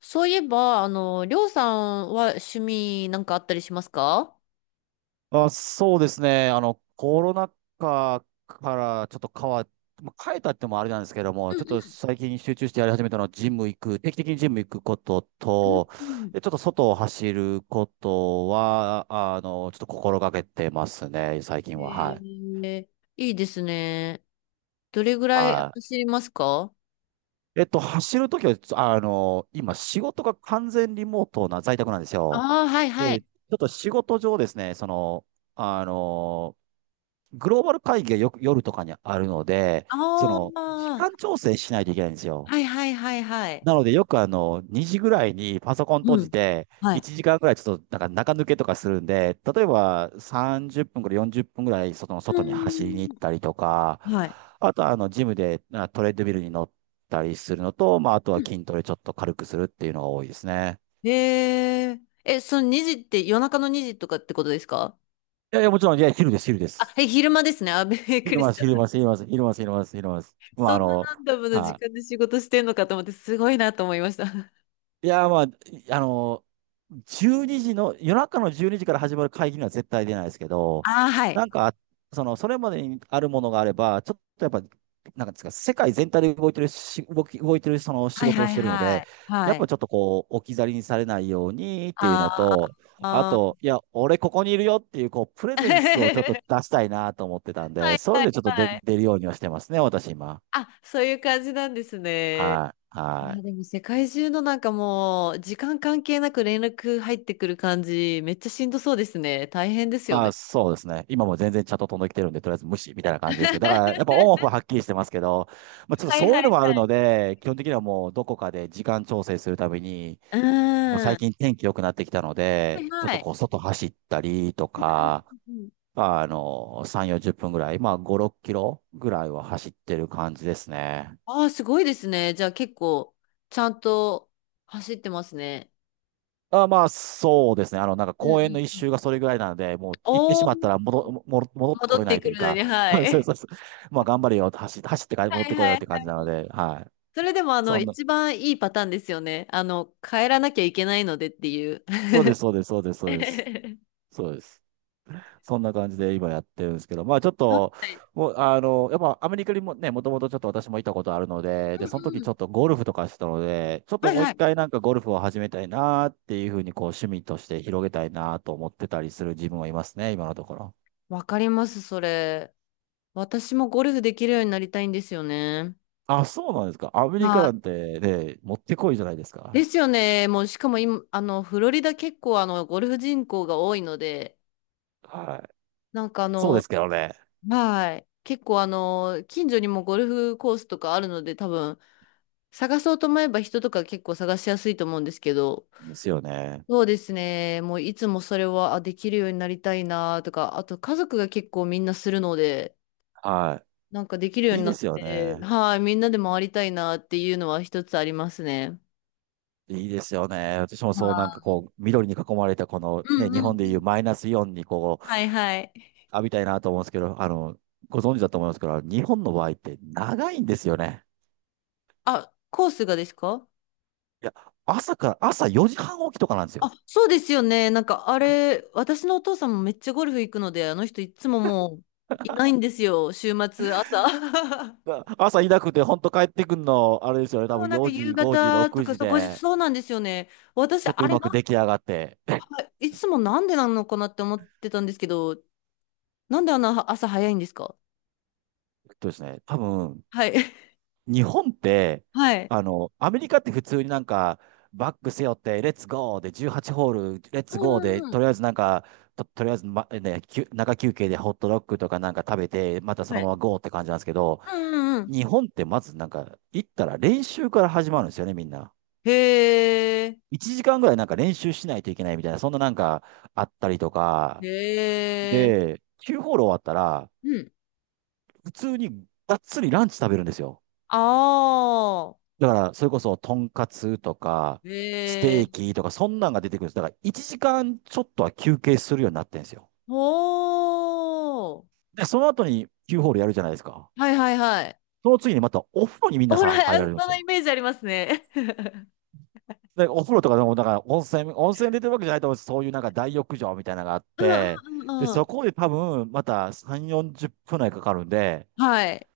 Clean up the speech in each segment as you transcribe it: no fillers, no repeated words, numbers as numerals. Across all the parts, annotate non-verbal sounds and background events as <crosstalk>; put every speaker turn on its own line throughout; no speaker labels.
そういえば、りょうさんは趣味なんかあったりしますか？
あ、そうですね。コロナ禍からちょっと変わっ、まあ、変えたってもあれなんですけども、
う
ちょっと
ん
最近集中してやり始めたのは、ジム行く、定期的にジム行くこと
うん
と、
うん
で、ちょっと外を走ることは、ちょっと心がけてますね、最
う
近は。はい。
ん。いいですね。どれぐらい
は
走りますか？
い。走るときは、今、仕事が完全リモートな在宅なんですよ。
ああー、はいは
え
い。
ーちょっと仕事上ですね、あの、グローバル会議がよく夜とかにあるので、
あ
時
あ、
間調整しないといけないんですよ。
はいはいはいはい。
なので、よく2時ぐらいにパソコン閉
う
じ
ん。
て、
はい。
1時間ぐらいちょっとなんか中抜けとかするんで、例えば30分から40分ぐらい
う
外に走りに行
ー
ったりとか、
ん。はい。
あとはジムでトレッドミルに乗ったりするのと、まあ、あと
う
は
ん。
筋トレちょっと軽くするっていうのが多いですね。
え、その2時って夜中の2時とかってことですか？
いやいや、もちろん、いや、昼です、昼で
あ、
す。
え、昼間ですね。あ、びっく
昼
り
ま
し
す、
た。
昼ます、昼ます、昼ます、昼ます、昼ます。まあ、
そんなランダムな時
はい。
間で仕事してんのかと思って、すごいなと思いました。あ
いやー、まあ、あの12時の、夜中の12時から始まる会議には絶対出ないですけど、
あ、はい。
なんか、それまでにあるものがあれば、ちょっとやっぱ、なんかですか、世界全体で動いてるし、動いてるその仕
はい
事を
は
し
い
てるの
は
で、
い。
や
は
っぱ
い。
ちょっとこう、置き去りにされないようにっていうの
あー
と、あ
あ
と、
ー。
いや、俺ここにいるよっていう、こう、プレゼンスをちょっと
<laughs>
出したいなと思ってたん
は
で、
い
そう
は
いう
い
のちょっと
はい。
出るようにはしてますね、私今。
あ、そういう感じなんですね。
はい、
あ
は
ー、で
い。
も世界中のなんかもう、時間関係なく連絡入ってくる感じ、めっちゃしんどそうですね。大変ですよ
あ、
ね。
そうですね。今も全然チャット飛んできてるんで、とりあえず無視みたいな感じですけど、だからやっぱオンオフははっきりしてますけど、まあ、ちょっと
はい
そう
はい
いう
は
のもあるの
い。
で、基本的にはもうどこかで時間調整するために、
う
まあ、
ー
最
ん。
近天気良くなってきたの
はい
で、ちょっ
は
と
い。
こう外走ったりと
うんうん
か、
うんうん。
まあの、3、40分ぐらい、まあ5、6キロぐらいは走ってる感じですね。
ああ、すごいですね。じゃあ結構、ちゃんと走ってますね。
あ、まあ、そうですね。なんか
う
公園の
ん
一
うん。
周がそれぐらいなので、もう行ってし
おー、
まったら戻って
戻
こ
っ
れな
て
いと
く
いう
るの
か、
に、
<laughs>
は
そう
い。
そうそう。まあ、頑張れよ、走ってから戻っ
はい
てこ
は
い
い
よ
は
っ
い
て感じな
は
の
い。
で、はい。
それでも
そんな、
一番いいパターンですよね。帰らなきゃいけないのでっていう。
そうです、そうです、そうです、そうです。
<laughs>
そうです。そんな感じで今やってるんですけど、まあ、ちょっと、
あ、
もう、やっぱアメリカにもね、もともとちょっと私もいたことあるので、で、その
う
時
んう
ち
ん。
ょっとゴルフとかしてたので、ちょっと
はい
もう
は
一
い。
回なんかゴルフを始めたいなっていうふうに、こう、趣味として広げたいなと思ってたりする自分はいますね、今のところ。
わかります、それ。私もゴルフできるようになりたいんですよね。
あ、そうなんですか。アメリカ
は
な
い。
んてね、持ってこいじゃないです
で
か。
すよね。もう、しかも今、フロリダ結構、ゴルフ人口が多いので、
はい。
なんかあ
そうで
の、
すけどね。
はい。結構、近所にもゴルフコースとかあるので、多分、探そうと思えば人とか結構探しやすいと思うんですけど、
ですよね。
そうですね。もういつもそれは、あ、できるようになりたいなとか、あと家族が結構みんなするので、
は
なんかできるよう
い。いい
にな
で
っ
すよ
て、
ね。
はい、みんなで回りたいなっていうのは一つありますね。
いいですよね。私もそうなんか
は
こう、緑に囲まれたこの
い。う
ね、
ん
日
うんう
本でいう
ん。
マイナスイオンにこう、
はいはい。
浴びたいなと思うんですけど、ご存知だと思いますけど、日本の場合って長いんですよね。
あ、コースがですか？
いや、朝から、朝4時半起きとかなんです
あ、
よ。
そうですよね。なんかあれ、私のお父さんもめっちゃゴルフ行くので、あの人いつももういないんですよ。週末、朝。<laughs>
だから朝いなくて、本当帰ってくんの、あれですよね。多
そう、
分
なんか
4時、
夕
5時、
方と
6
か、
時
そう、後日
で、
そうなんですよね。私、
ちょっと
あ
う
れ
まく
な、
出来上がって。
あいつもなんでなのかなって思ってたんですけど、なんであんな朝早いんですか？
えっとですね、多分
はい。<laughs>
日本って、
はい。
アメリカって普通になんか、バック背負って、レッツゴーで18ホール、レッ
う
ツ
ん
ゴーで、
うんう
と
ん。
りあえずなんか、とりあえず、ま、ね、休中休憩でホットドッグとかなんか食べて、またそ
は
のまま
い。
ゴーって感じなんですけど、
うんうんうん。
日本ってまずなんか、行ったら練習から始まるんですよね、みんな。
へえ。
1時間ぐらいなんか練習しないといけないみたいな、そんななんかあったりとか、
へえ。
で、9ホール終わったら、
うん。
普通にがっつりランチ食べるんですよ。
ああ。
だから、それこそ、とんかつとか、ス
へ
テ
え。
ーキとか、そんなんが出てくるんです。だから、1時間ちょっとは休憩するようになってんですよ。
ほー。
で、その後に Q ホールやるじゃないですか。
はいはいはい。
その次にまたお風呂にみんな
ほら、
さ、入ら
そ
れるんです
のイ
よ。
メージありますね。<laughs>
で、お風呂とかでも、だから温泉出てるわけじゃないと思うんです。そういうなんか大浴場みたいなのがあっ
うん
て、
うんう
で、
んう
そ
ん。
こで多分、また3、40分内かかるんで、
はい。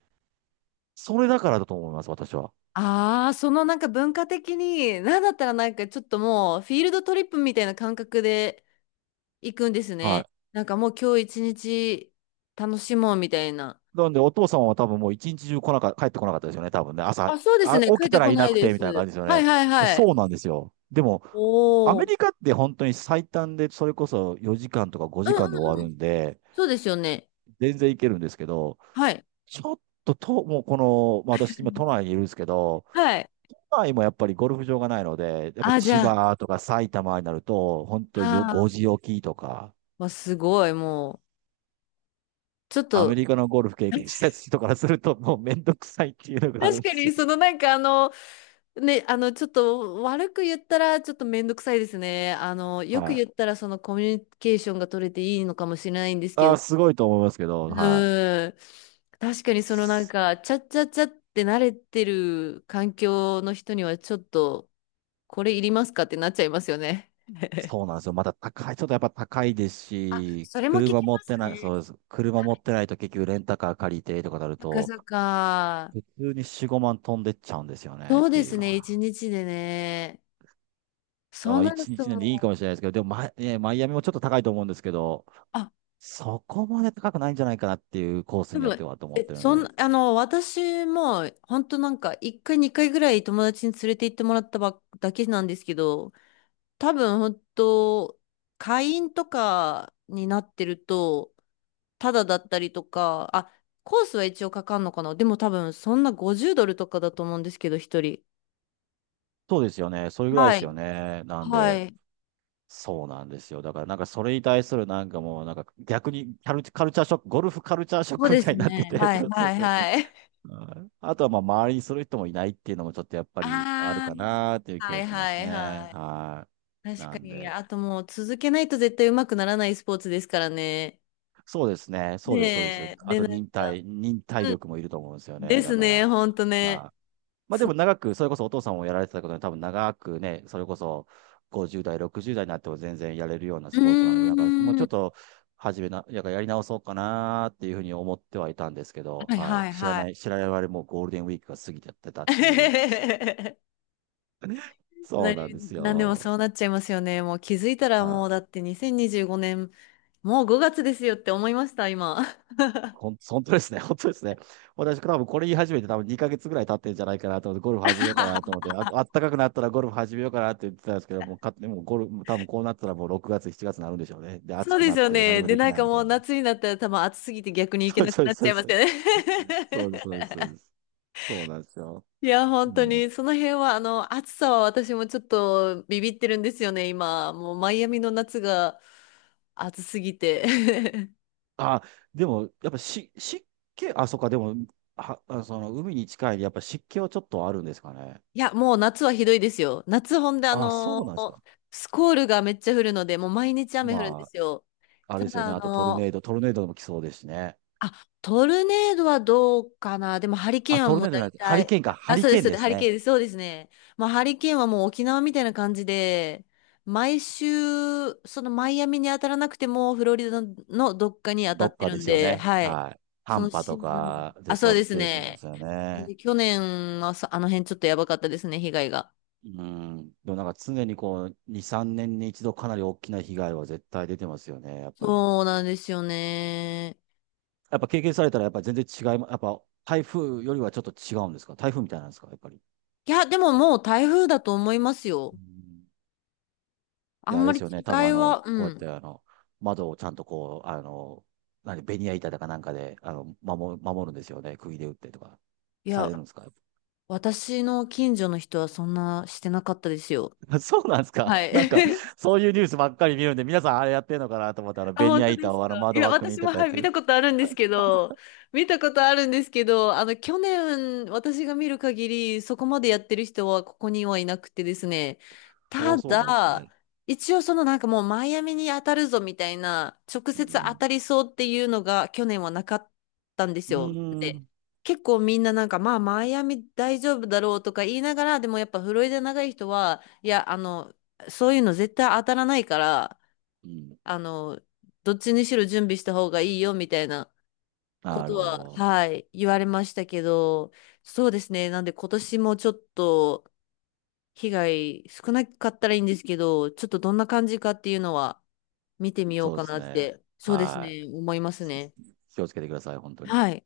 それだからだと思います、私は。
ああ、そのなんか文化的に、なんだったらなんかちょっともうフィールドトリップみたいな感覚で行くんです
は
ね。
い。
なんかもう今日一日楽しもうみたいな。
なんで、お父さんは多分もう一日中来なか、帰ってこなかったですよね、多分ね。
あ、そうですね。帰っ
起き
て
たら
こ
い
な
な
い
く
で
て、みたいな感
す。
じですよ
は
ね。
いはいはい。
そうなんですよ。でも、ア
おお。
メ
うん
リカって本当に最短で、それこそ4時間とか
う
5
ん
時間で
うん。
終わるんで、
そうですよね。
全然いけるんですけど、
はい。
ちょっと、と、もうこの、まあ、私今都内にいるんですけど、
はい。
都内もやっぱりゴルフ場がないので、やっぱ
あ、じ
千
ゃあ、
葉とか埼玉になると、本当よ5
ああ
時起きとか、
わすごい、もう、ちょっ
アメ
と、
リカのゴルフ経験した人からすると、もうめんどくさいっていうのがある
確
んで
か
す
に、
よ。
そのなんかね、ちょっと悪く言ったらちょっとめんどくさいですね。よく
はい。
言ったらそのコミュニケーションが取れていいのかもしれないんですけど、
すごいと思いますけど、はい。
うん。確かにそのなん
そ
か、ちゃっちゃっちゃって慣れてる環境の人にはちょっと、これいりますかってなっちゃいますよね。
そうなんですよ。またちょっとやっぱ高いです
<laughs> あ、
し、
それも聞
車
き
持っ
ま
て
す
ない、
ね。
そうです。車持ってないと結局レンタカー借りてとかなる
<laughs> そっか
と、
そっか。
普通に4、5万飛んでっちゃうんですよねっ
そう
て
で
いう
す
の
ね、一
は。
日でね。
だ
そ
か
う
ら
なる
1
と
日なんでいい
も
か
う、
もしれないですけど、でもねマイアミもちょっと高いと思うんですけど、
あ、
そこまで高くないんじゃないかなっていうコース
多
によって
分、
はと思っ
え、
てるの
そん、
で。
あの、私も、本当なんか、一回、二回ぐらい友達に連れて行ってもらったばっだけなんですけど、多分本当、会員とかになってると、ただだったりとか、あ、コースは一応かかんのかな。でも多分そんな50ドルとかだと思うんですけど、一人。
そうですよね。それぐらいで
は
す
い。
よね。なん
は
で。
い。
そうなんですよ。だからなんかそれに対するなんかもうなんか逆にカル、カルチャーショック、ゴルフカルチャーショッ
そう
クみ
で
た
す
いになって
ね。
て、<laughs>
はい
そうそう
はい
そう。
はい。<laughs>
はい。あとはまあ周りにする人もいないっていうのもちょっとやっぱりある
あ
かなっていう
あ、
気
は
が
い
しま
は
す
い
ね。
はい。
はい。
確
な
か
ん
に、
で。
あともう続けないと絶対上手くならないスポーツですからね。
そうですね。そうです、そうです。
ねえ、
あ
で、
と
なんか、
忍耐
うん、
力もいると思うんですよね。
です
だか
ね、
ら。
ほんとね。
はい。まあでも
う
長く、それこそお父さんをやられてたことで、多分長くね、それこそ50代、60代になっても全然やれるような
ー
スポーツなので、なんかもう
ん、
ちょっ
は
と始めな、ややり直そうかなっていうふうに思ってはいたんですけど、
い
はい。
はいはい。
知らない我々もうゴールデンウィークが過ぎちゃってたっていう。
<laughs>
<laughs> そうなんです
なんでも
よ。
そうなっちゃいますよね。もう気づいたら
は
もうだ
い。
って2025年、もう5月ですよって思いました、今。
<laughs> 本当ですね。<laughs> 本当ですね。私、多分これ言い始めて多分2ヶ月ぐらい経ってるんじゃないかなと思って、ゴルフ始めようかなと
<laughs>
思って、あったかくなったらゴルフ始めようかなって言ってたんですけど、もう勝手にもうゴルフ、多分こうなったらもう6月、7月になるんでしょうね。で、暑
そう
く
で
な
す
っ
よ
て何
ね。
も
で、
でき
なん
ない
か
み
も
た
う
いな。<laughs>
夏になったら多分暑すぎて逆に行け
そう
なく
そう
なっち
そ
ゃ
う
いま
そ
す
う。
よね。
そうです、そうです、そうです。そうなんですよ。
<laughs> いや、本当
もう、
に、その辺は、暑さは私もちょっとビビってるんですよね、今。もうマイアミの夏が暑すぎて。<laughs>
あ、でも、やっぱし、湿気、あ、そっか、でも、海に近いで、やっぱ湿気はちょっとあるんですかね。
いや、もう夏はひどいですよ。夏ほんで、
あ、そうなんですか。
スコールがめっちゃ降るので、もう毎日雨降るんで
ま
すよ。
あ、あ
た
れですよ
だ、
ね。あとトルネードも来そうですしね。
あ、トルネードはどうかな。でも、ハリケー
あ、
ンは
トル
も
ネ
う
ードじゃ
大
なくて、ハリ
体、
ケーンか、ハ
あ、
リ
そうで
ケー
す、
ン
そう
で
です、
す
ハリケ
ね。
ーンです、そうですね。まあ、ハリケーンはもう沖縄みたいな感じで、毎週、そのマイアミに当たらなくても、フロリダのどっかに当た
ど
っ
っ
て
か
る
で
ん
すよ
で、
ね。
はい。
はい。
そ
短
の
波
シ
と
ーズン、
かで、
あ、そう
その
です
ケースもで
ね。
すよ
なん
ね。
で去年はあの辺ちょっとやばかったですね、被害が。
うん。でもなんか常にこう、2、3年に一度かなり大きな被害は絶対出てますよね、やっぱり。
そうなんですよね。
やっぱ経験されたら、やっぱ全然違いま、やっぱ台風よりはちょっと違うんですか、台風みたいなんですか、やっぱり。
いや、でももう台風だと思います
う
よ。
ん。
あ
で、あ
ん
れ
ま
で
り
すよ
違
ね。多分
いは、う
こうやって
ん。
窓をちゃんとこう、何、ベニヤ板だかなんかで、守るんですよね。釘で打ってとか、
い
さ
や、
れるんですか？
私の近所の人はそんなしてなかったですよ。
<laughs> あ、そうなんですか。
はい。
なんか、
<laughs>
そういうニュースばっかり見るんで、皆さんあれやってんのかなと思ったら、
あ、
ベニ
本
ヤ
当で
板
す
をあの
か。い
窓
や、
枠に
私
と
も、
かや
は
っ
い、
て
見
る。
たことあるんですけど、見たことあるんですけど、去年、私が見る限り、そこまでやってる人はここにはいなくてですね、
お
た
ー、そうなんです
だ、
ね。
一応そのなんかもうマイアミに当たるぞみたいな、直
う
接当
ん。
たりそうっていうのが去年はなかったんです
う
よ。
ー
で、
ん。
結構みんななんか、まあ、マイアミ大丈夫だろうとか言いながら、でもやっぱフロリダ長い人は、いや、そういうの絶対当たらないから、
うん。
あの、どっちにしろ準備した方がいいよみたいなこ
な
と
るほ
は、
ど。
はい、言われましたけど、そうですね。なんで今年もちょっと被害少なかったらいいんですけど、ちょっとどんな感じかっていうのは見てみよう
そうで
かな
す
っ
ね。
て、そうです
はい。
ね、思いますね。
気をつけてください、本当に。
はい。